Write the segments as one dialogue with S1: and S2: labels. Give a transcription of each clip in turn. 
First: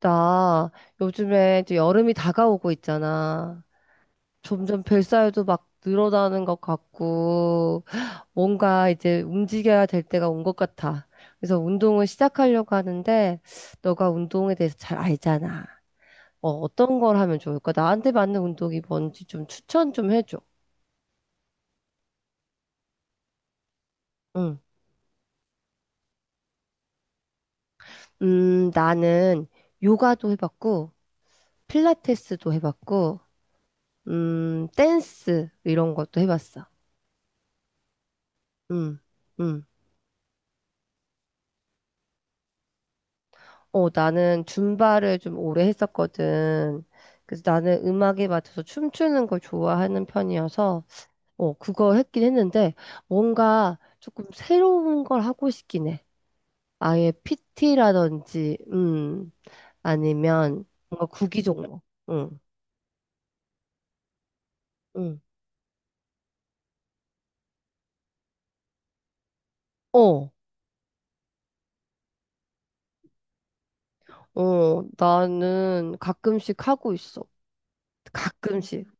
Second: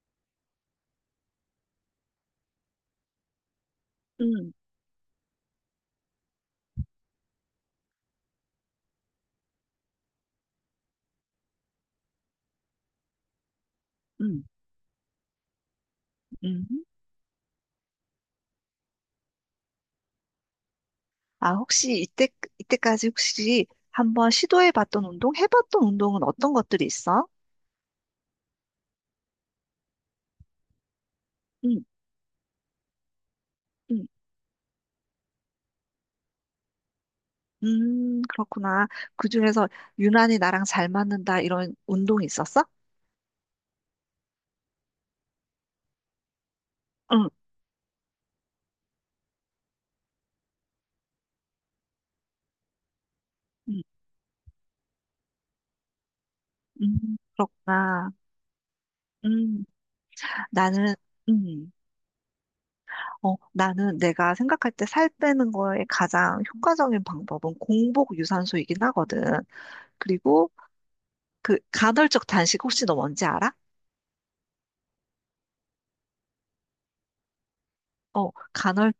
S1: 나 요즘에 이제 여름이 다가오고 있잖아.
S2: 음,
S1: 점점 뱃살도 막 늘어나는 것 같고, 뭔가 이제 움직여야 될 때가 온 것 같아. 그래서 운동을 시작하려고 하는데, 너가
S2: 음,
S1: 운동에 대해서 잘 알잖아.
S2: 음.
S1: 어떤 걸 하면 좋을까? 나한테 맞는 운동이 뭔지 좀 추천 좀 해줘.
S2: 아, 혹시 이때까지 혹시 한번
S1: 응.
S2: 해봤던 운동은 어떤 것들이 있어?
S1: 나는 요가도 해봤고,
S2: 음,
S1: 필라테스도 해봤고,
S2: 음,
S1: 댄스 이런 것도 해봤어.
S2: 그렇구나.
S1: 응, 응.
S2: 그중에서 유난히 나랑 잘 맞는다, 이런 운동이 있었어?
S1: 어, 나는 줌바를 좀 오래 했었거든.
S2: 응,
S1: 그래서 나는 음악에 맞춰서 춤추는 걸 좋아하는 편이어서, 그거 했긴 했는데, 뭔가
S2: 음,
S1: 조금 새로운 걸 하고 싶긴 해. 아예
S2: 그렇구나.
S1: PT라든지,
S2: 음,
S1: 아니면
S2: 나는,
S1: 뭔가 구기
S2: 음,
S1: 종목. 응,
S2: 나는 내가 생각할 때 살
S1: 응.
S2: 빼는 거에 가장 효과적인 방법은 공복 유산소이긴 하거든.
S1: 어,
S2: 그리고 그 간헐적 단식 혹시 너 뭔지 알아?
S1: 어, 나는 가끔씩 하고 있어.
S2: 어,
S1: 가끔씩.
S2: 간헐적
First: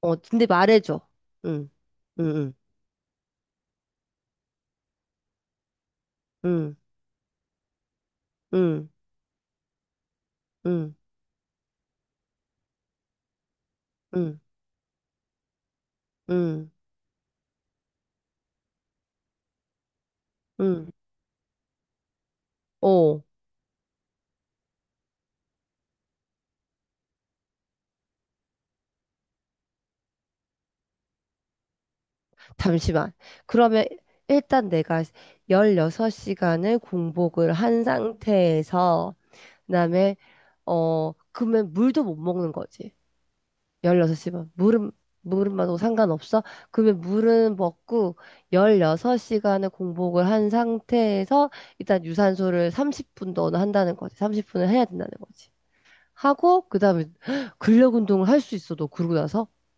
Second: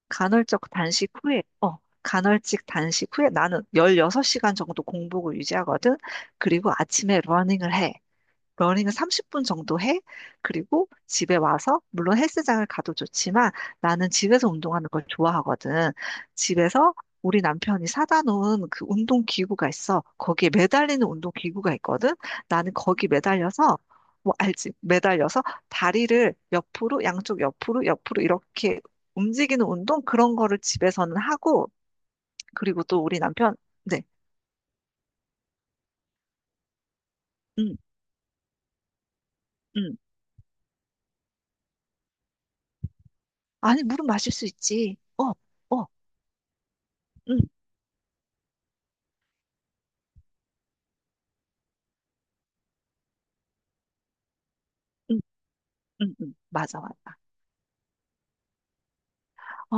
S1: 어, 근데 말해줘. 응, 응,
S2: 간헐적 단식 후에 나는 16시간 정도 공복을 유지하거든. 그리고
S1: 응,
S2: 아침에 러닝을 해.
S1: 응,
S2: 러닝을 30분 정도 해. 그리고
S1: 응,
S2: 집에 와서, 물론 헬스장을 가도 좋지만 나는
S1: 응, 응,
S2: 집에서 운동하는 걸 좋아하거든.
S1: 응,
S2: 집에서 우리 남편이 사다 놓은 그 운동 기구가 있어. 거기에
S1: 응.
S2: 매달리는 운동 기구가 있거든. 나는 거기
S1: 어.
S2: 매달려서 뭐 알지? 매달려서 다리를 옆으로, 양쪽 옆으로, 옆으로 이렇게 움직이는 운동 그런 거를 집에서는 하고 그리고 또
S1: 잠시만.
S2: 우리 남편
S1: 그러면
S2: 네.
S1: 일단 내가 16시간을 공복을
S2: 음.
S1: 한 상태에서,
S2: 음.
S1: 그다음에, 그러면 물도 못 먹는 거지.
S2: 아니, 물은 마실 수
S1: 16시간. 물은,
S2: 있지. 어,
S1: 물은 마도
S2: 어,
S1: 상관없어? 그러면
S2: 음.
S1: 물은 먹고 16시간을 공복을 한 상태에서 일단 유산소를 30분 너는 한다는 거지. 30분을 해야 된다는 거지.
S2: 응, 응,
S1: 하고,
S2: 맞아,
S1: 그다음에
S2: 맞아.
S1: 근력 운동을 할 수 있어, 너 그러고 나서?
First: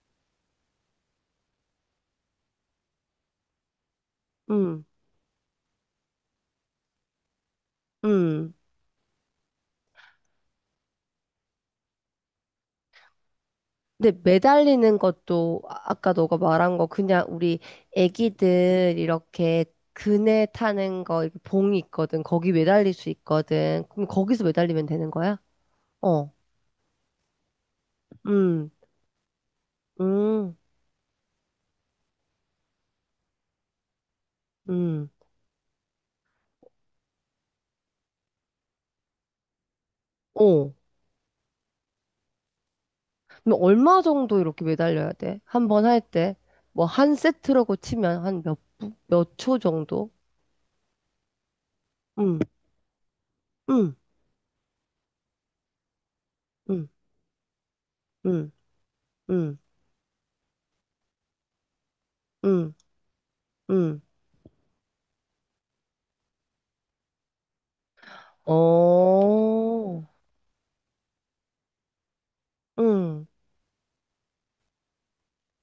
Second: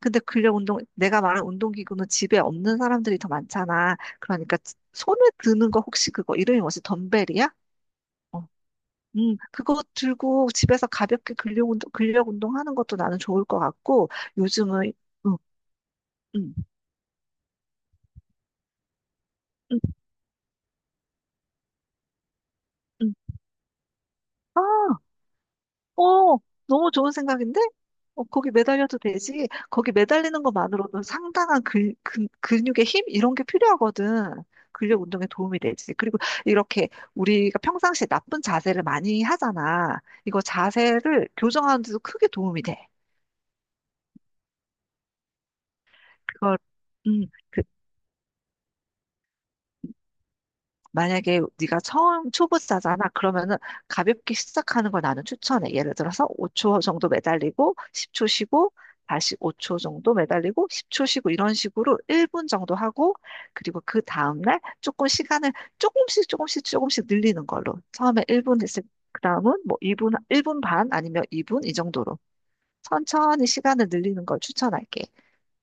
S2: 근데 근력 운동, 내가 말한 운동기구는 집에 없는 사람들이 더 많잖아. 그러니까
S1: 응,
S2: 손에 드는 거 혹시 그거 이름이 뭐지? 덤벨이야? 어,
S1: 응.
S2: 그거 들고 집에서 가볍게 근력 운동 하는 것도 나는 좋을 것 같고,
S1: 근데
S2: 요즘은,
S1: 매달리는
S2: 어,
S1: 것도 아까 너가
S2: 응,
S1: 말한 거 그냥 우리 애기들 이렇게
S2: 응,
S1: 그네 타는 거 이렇게 봉이 있거든. 거기 매달릴 수
S2: 응.
S1: 있거든. 그럼 거기서 매달리면 되는 거야? 어.
S2: 어, 너무 좋은 생각인데? 거기
S1: 음.
S2: 매달려도 되지. 거기 매달리는
S1: 음.
S2: 것만으로도 상당한 근육의 힘? 이런 게 필요하거든. 근력
S1: 음.
S2: 운동에 도움이 되지. 그리고 이렇게 우리가 평상시에 나쁜 자세를 많이 하잖아. 이거
S1: 어.
S2: 자세를 교정하는 데도 크게 도움이 돼.
S1: 그럼 얼마 정도 이렇게 매달려야 돼? 한번 할 때?
S2: 그걸,
S1: 뭐 한
S2: 음, 그,
S1: 세트라고 치면 한 몇, 몇초 정도?
S2: 만약에 네가 처음
S1: 음.
S2: 초보자잖아. 그러면은
S1: 음.
S2: 가볍게 시작하는 걸 나는 추천해. 예를 들어서 5초
S1: 음.
S2: 정도 매달리고 10초
S1: 음.
S2: 쉬고 다시
S1: 음.
S2: 5초 정도 매달리고 10초 쉬고 이런 식으로 1분
S1: 음.
S2: 정도 하고 그리고 그
S1: 음.
S2: 다음날 조금 시간을 조금씩 조금씩 조금씩 늘리는 걸로. 처음에 1분 했을 그다음은 뭐
S1: 어.
S2: 2분 1분 반 아니면 2분 이 정도로
S1: 음.
S2: 천천히 시간을 늘리는 걸 추천할게.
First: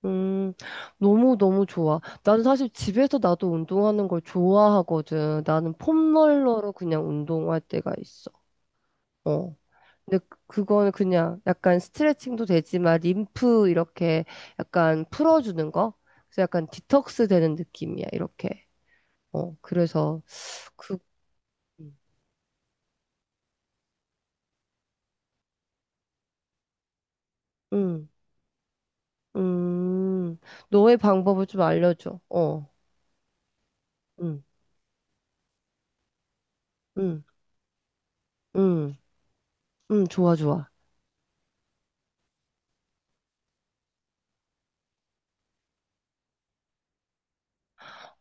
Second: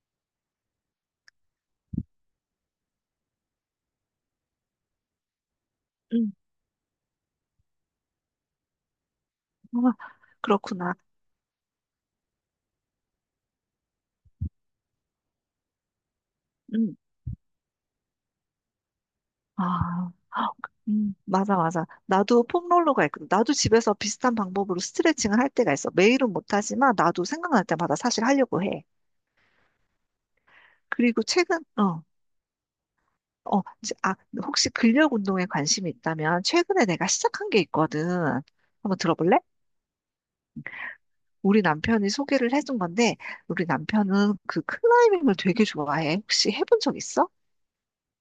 S1: 음, 너무너무 좋아. 나는 사실 집에서 나도 운동하는 걸 좋아하거든. 나는
S2: 음.
S1: 폼롤러로 그냥 운동할 때가 있어. 어.
S2: 어,
S1: 근데 그거는
S2: 그렇구나.
S1: 그냥 약간 스트레칭도 되지만 림프 이렇게 약간 풀어주는 거? 그래서 약간
S2: 음.
S1: 디톡스 되는 느낌이야, 이렇게. 어,
S2: 아,
S1: 그래서 그,
S2: 맞아, 맞아. 나도 폼롤러가 있거든. 나도 집에서 비슷한 방법으로 스트레칭을 할 때가 있어. 매일은 못하지만 나도 생각날 때마다
S1: 음,
S2: 사실 하려고 해.
S1: 음, 너의
S2: 그리고
S1: 방법을
S2: 최근,
S1: 좀
S2: 어,
S1: 알려줘. 어,
S2: 어, 지- 아,
S1: 음,
S2: 혹시 근력 운동에 관심이 있다면 최근에 내가
S1: 음,
S2: 시작한 게 있거든.
S1: 음,
S2: 한번 들어볼래?
S1: 좋아, 좋아.
S2: 우리 남편이 소개를 해준 건데, 우리 남편은 그 클라이밍을 되게 좋아해. 혹시 해본 적 있어?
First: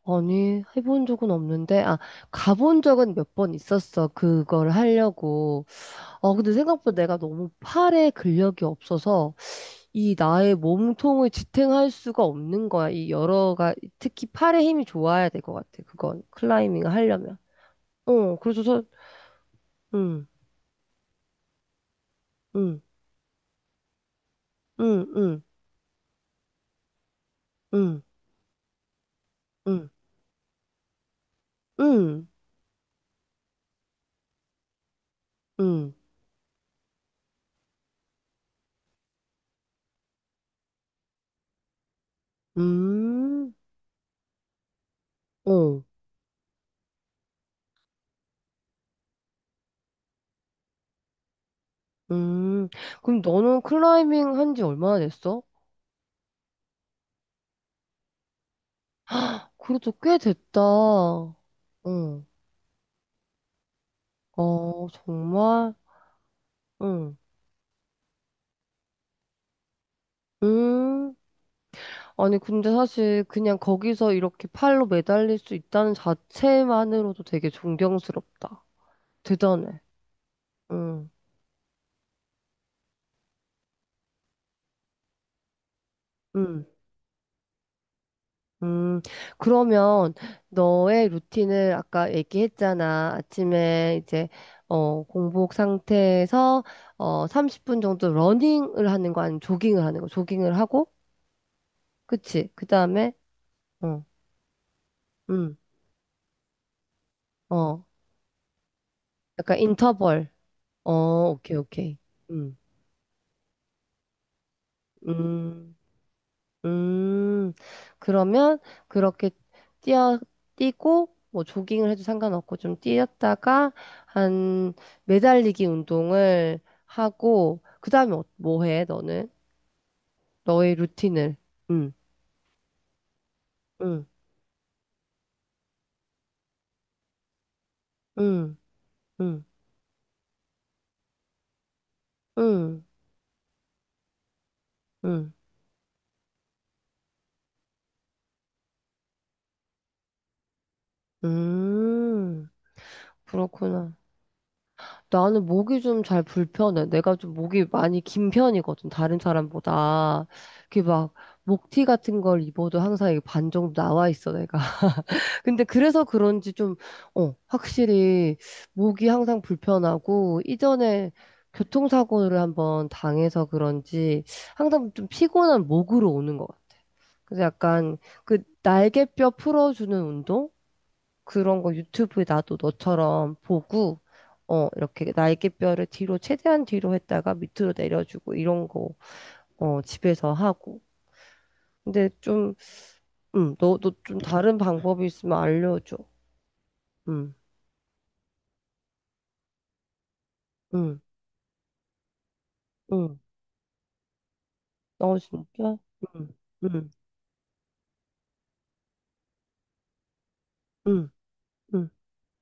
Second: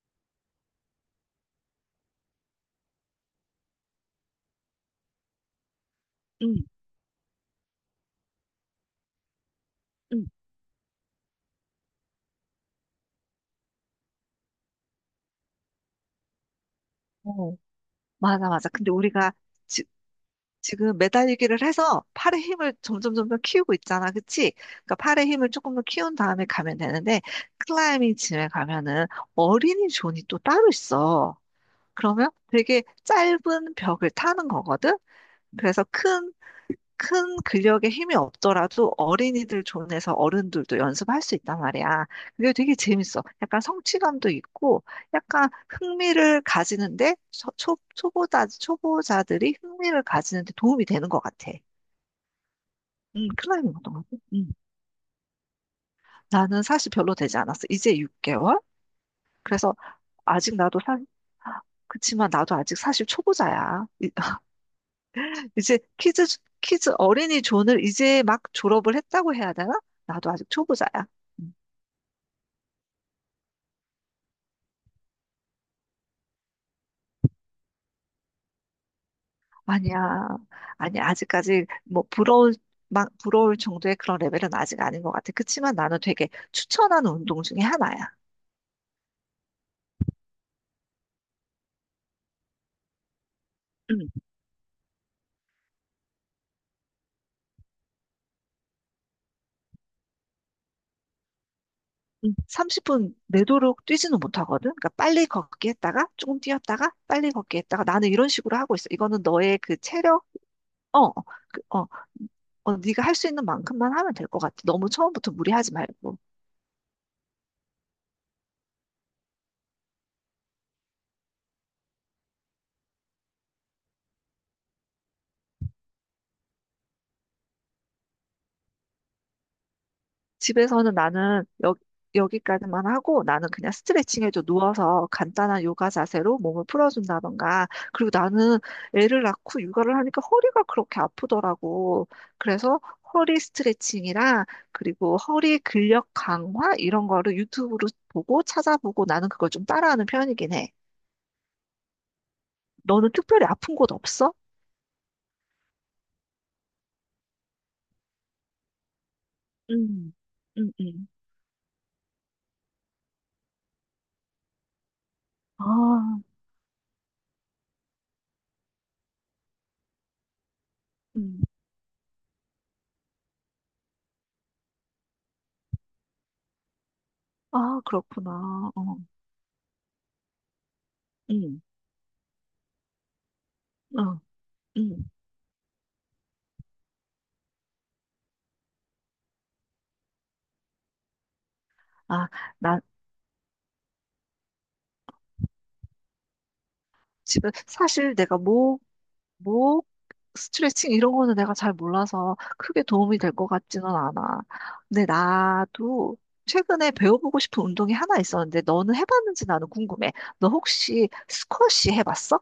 S1: 아니, 해본 적은 없는데, 아, 가본 적은 몇 번 있었어. 그걸 하려고. 어, 근데
S2: 응,
S1: 생각보다 내가 너무 팔에 근력이 없어서 이
S2: 응.
S1: 나의 몸통을 지탱할 수가 없는 거야. 이 여러가, 특히 팔에 힘이 좋아야 될 것 같아. 그건, 클라이밍을 하려면.
S2: 어,
S1: 어,
S2: 맞아,
S1: 그래서,
S2: 맞아.
S1: 저-
S2: 근데 우리가
S1: 음,
S2: 지금 매달리기를 해서 팔의 힘을
S1: 음,
S2: 점점 점점 키우고 있잖아. 그치? 그러니까
S1: 음,
S2: 팔의
S1: 음,
S2: 힘을 조금 더 키운 다음에 가면 되는데
S1: 음,
S2: 클라이밍 짐에 가면은
S1: 음,
S2: 어린이 존이 또 따로 있어.
S1: 음,
S2: 그러면 되게 짧은 벽을 타는 거거든. 그래서
S1: 음,
S2: 큰 근력에 힘이 없더라도 어린이들 존에서 어른들도 연습할 수 있단 말이야. 그게 되게 재밌어.
S1: 음,
S2: 약간 성취감도 있고, 약간
S1: 어,
S2: 흥미를 가지는데, 초보자들이 흥미를 가지는데 도움이 되는 것 같아.
S1: 음. 그럼 너는
S2: 클라이밍 어떤 거지?
S1: 클라이밍
S2: 음.
S1: 한지 얼마나 됐어?
S2: 나는 사실 별로 되지 않았어. 이제 6개월? 그래서
S1: 그래도 꽤
S2: 아직
S1: 됐다.
S2: 나도 사,
S1: 응,
S2: 그치만 나도 아직 사실 초보자야.
S1: 어, 정말?
S2: 이제 키즈
S1: 응.
S2: 어린이 존을 이제 막 졸업을 했다고 해야 되나? 나도 아직 초보자야.
S1: 음.
S2: 음.
S1: 아니, 근데 사실 그냥 거기서 이렇게 팔로 매달릴 수 있다는 자체만으로도 되게 존경스럽다. 대단해.
S2: 아니야. 아니,
S1: 응,
S2: 아직까지 뭐 막 부러울 정도의 그런 레벨은 아직 아닌 것 같아. 그치만 나는 되게
S1: 응,
S2: 추천하는 운동 중에 하나야.
S1: 음. 그러면 너의 루틴을 아까 얘기했잖아. 아침에
S2: 음.
S1: 이제, 어, 공복 상태에서, 어, 30분 정도 러닝을 하는 거 아니면 조깅을 하는 거. 조깅을 하고,
S2: 음.
S1: 그치? 그 다음에,
S2: 30분 내도록
S1: 어,
S2: 뛰지는 못하거든. 그러니까 빨리
S1: 응,
S2: 걷기 했다가 조금 뛰었다가 빨리 걷기
S1: 어.
S2: 했다가 나는 이런 식으로 하고 있어. 이거는
S1: 약간
S2: 너의 그 체력.
S1: 인터벌. 어,
S2: 어, 어,
S1: 오케이,
S2: 그, 어,
S1: 오케이. 음,
S2: 네가 할 수 있는 만큼만 하면 될 것 같아. 너무 처음부터 무리하지
S1: 음,
S2: 말고.
S1: 음. 그러면 그렇게 뛰어, 뛰고, 뭐 조깅을 해도 상관없고 좀 뛰었다가 한 매달리기 운동을 하고, 그 다음에 뭐 해, 너는? 너의
S2: 집에서는
S1: 루틴을.
S2: 나는
S1: 음,
S2: 여기까지만 하고 나는 그냥
S1: 음,
S2: 스트레칭 해줘 누워서 간단한 요가 자세로 몸을 풀어준다던가 그리고
S1: 음,
S2: 나는 애를
S1: 음,
S2: 낳고 육아를 하니까 허리가 그렇게 아프더라고. 그래서
S1: 음,
S2: 허리 스트레칭이랑 그리고
S1: 음,
S2: 허리 근력 강화 이런 거를 유튜브로 보고 찾아보고 나는 그걸 좀 따라하는 편이긴 해.
S1: 음.
S2: 너는 특별히 아픈 곳
S1: 그렇구나.
S2: 없어?
S1: 나는 목이 좀 잘 불편해. 내가 좀 목이 많이 긴 편이거든, 다른
S2: 음.
S1: 사람보다.
S2: 음.
S1: 그게
S2: 음.
S1: 막, 목티 같은 걸 입어도 항상 이게 반 정도 나와 있어, 내가. 근데 그래서
S2: 아.
S1: 그런지 좀, 어, 확실히 목이 항상 불편하고, 이전에
S2: 음.
S1: 교통사고를 한번 당해서 그런지 항상 좀 피곤한 목으로 오는 것 같아. 그래서
S2: 아,
S1: 약간
S2: 그렇구나.
S1: 그
S2: 어.
S1: 날개뼈 풀어주는 운동? 그런
S2: 음.
S1: 거 유튜브에 나도 너처럼 보고,
S2: 어.
S1: 어,
S2: 음.
S1: 이렇게 날개뼈를 뒤로, 최대한 뒤로 했다가 밑으로 내려주고, 이런 거, 어, 집에서 하고. 근데
S2: 아,
S1: 좀, 너도 좀 다른 방법이 있으면 알려줘. 음,
S2: 집에 사실 내가 목 스트레칭
S1: 음,
S2: 이런 거는 내가 잘 몰라서 크게
S1: 음.
S2: 도움이 될 것 같지는 않아. 근데
S1: 어, 진짜?
S2: 나도
S1: 음, 음,
S2: 최근에 배워보고 싶은 운동이 하나 있었는데 너는 해봤는지 나는 궁금해. 너 혹시
S1: 음, 음.
S2: 스쿼시 해봤어?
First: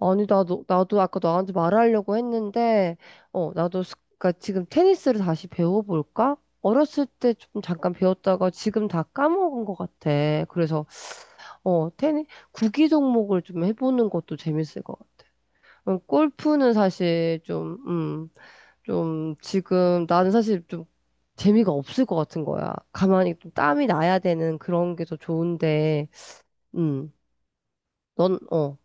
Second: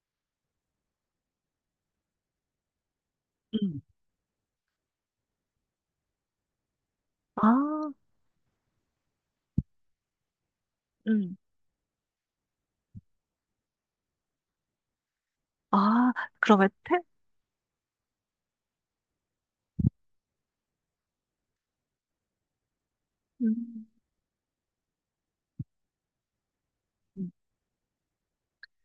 S1: 아니, 나도, 나도 아까 너한테 말하려고 했는데, 어,
S2: 응.
S1: 나도, 그러니까 지금 테니스를 다시 배워볼까? 어렸을 때
S2: 아,
S1: 좀 잠깐 배웠다가 지금 다 까먹은 것 같아. 그래서
S2: 응.
S1: 어, 테니, 구기 종목을 좀 해보는 것도 재밌을 것 같아.
S2: 아, 그러면
S1: 골프는
S2: 태,
S1: 사실 좀, 좀 지금 나는 사실 좀 재미가 없을 것 같은 거야. 가만히 좀 땀이
S2: 음.
S1: 나야 되는 그런 게 더 좋은데, 음, 넌, 어,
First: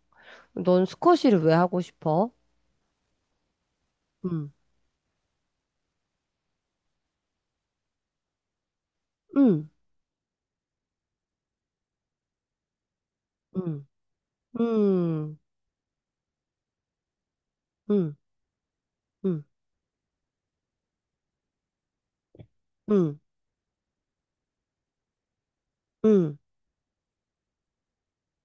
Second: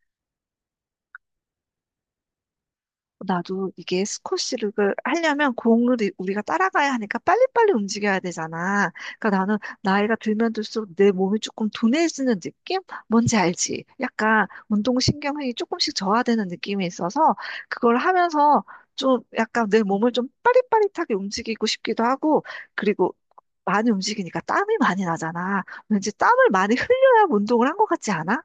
S1: 넌 스쿼시를 왜 하고 싶어?
S2: 나도 이게
S1: 음,
S2: 스쿼시를 하려면 공을 우리가 따라가야 하니까 빨리빨리 움직여야 되잖아. 그러니까 나는
S1: 음,
S2: 나이가 들면 들수록 내 몸이 조금 둔해지는 느낌? 뭔지 알지?
S1: 음,
S2: 약간
S1: 음,
S2: 운동신경이 조금씩 저하되는 느낌이 있어서 그걸
S1: 음,
S2: 하면서 좀
S1: 음,
S2: 약간 내 몸을 좀 빠릿빠릿하게 움직이고 싶기도 하고 그리고
S1: 음,
S2: 많이 움직이니까 땀이 많이 나잖아. 왠지
S1: 음.
S2: 땀을 많이 흘려야 운동을 한 것 같지 않아?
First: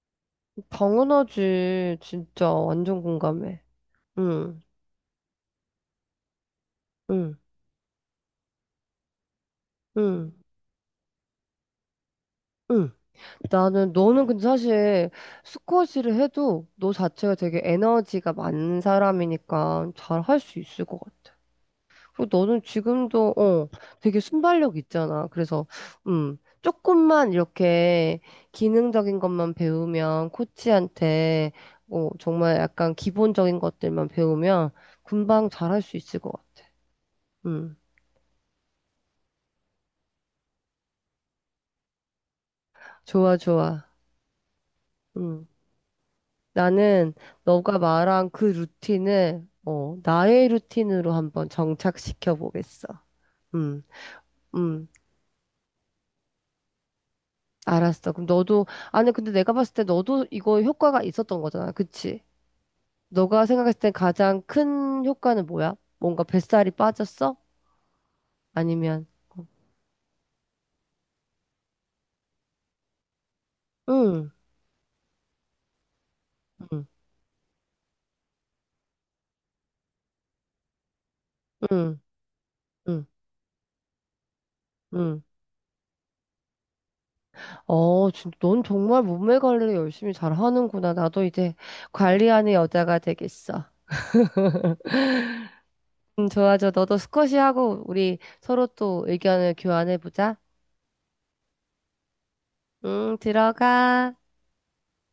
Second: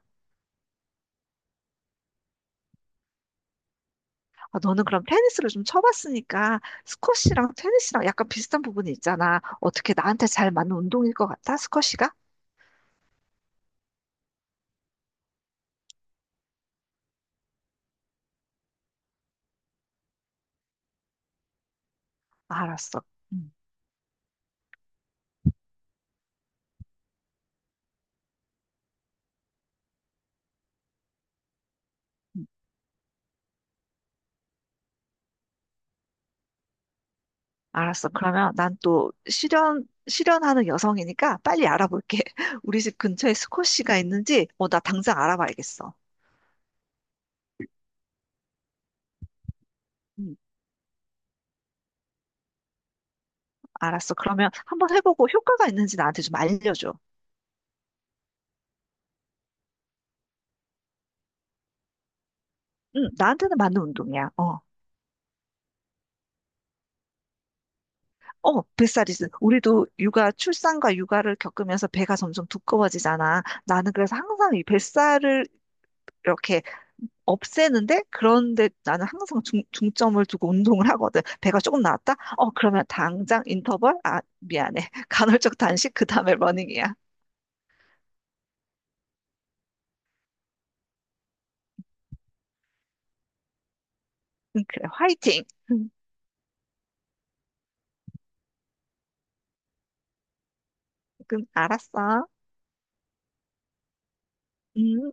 S1: 당연하지. 진짜 완전 공감해.
S2: 아,
S1: 음,
S2: 너는 그럼 테니스를 좀 쳐봤으니까
S1: 음,
S2: 스쿼시랑 테니스랑 약간 비슷한 부분이 있잖아. 어떻게 나한테
S1: 음,
S2: 잘 맞는 운동일 것 같아? 스쿼시가?
S1: 음. 나는 너는 근데 사실 스쿼시를 해도 너 자체가 되게 에너지가 많은 사람이니까 잘 할 수 있을 것 같아. 그리고 너는
S2: 알았어.
S1: 지금도
S2: 음.
S1: 어 되게 순발력 있잖아. 그래서 조금만 이렇게 기능적인 것만 배우면 코치한테 어
S2: 음.
S1: 정말 약간 기본적인 것들만 배우면 금방 잘 할 수 있을 것 같아. 음
S2: 알았어. 그러면 난 또 실현하는 여성이니까 빨리 알아볼게. 우리 집 근처에
S1: 좋아 좋아.
S2: 스쿼시가 있는지, 나 당장
S1: 음.
S2: 알아봐야겠어.
S1: 나는 너가 말한 그 루틴을 어,
S2: 음,
S1: 나의 루틴으로 한번 정착시켜 보겠어. 음,
S2: 알았어. 그러면
S1: 음,
S2: 한번 해보고 효과가 있는지 나한테 좀 알려줘.
S1: 알았어. 그럼 너도 아니 근데 내가 봤을 때 너도 이거 효과가 있었던 거잖아, 그치?
S2: 응,
S1: 너가
S2: 나한테는 맞는
S1: 생각했을 때
S2: 운동이야.
S1: 가장
S2: 어.
S1: 큰 효과는 뭐야? 뭔가 뱃살이 빠졌어?
S2: 어,
S1: 아니면
S2: 뱃살이지. 우리도 육아, 출산과 육아를 겪으면서 배가 점점 두꺼워지잖아. 나는 그래서
S1: 응,
S2: 항상 이 뱃살을 이렇게
S1: 응,
S2: 없애는데, 그런데 나는 항상 중점을 두고 운동을 하거든. 배가 조금
S1: 응,
S2: 나왔다? 그러면
S1: 응,
S2: 당장 인터벌? 아, 미안해.
S1: 응.
S2: 간헐적 단식, 그 다음에 러닝이야.
S1: 어, 진짜 넌 정말 몸매 관리를 열심히 잘 하는구나. 나도 이제 관리하는 여자가 되겠어.
S2: 그래, 화이팅! 음,
S1: 좋아 너도 스쿼시 하고 우리 서로 또 의견을 교환해보자.
S2: 그럼 알았어.
S1: 응, 들어가.
S2: 음.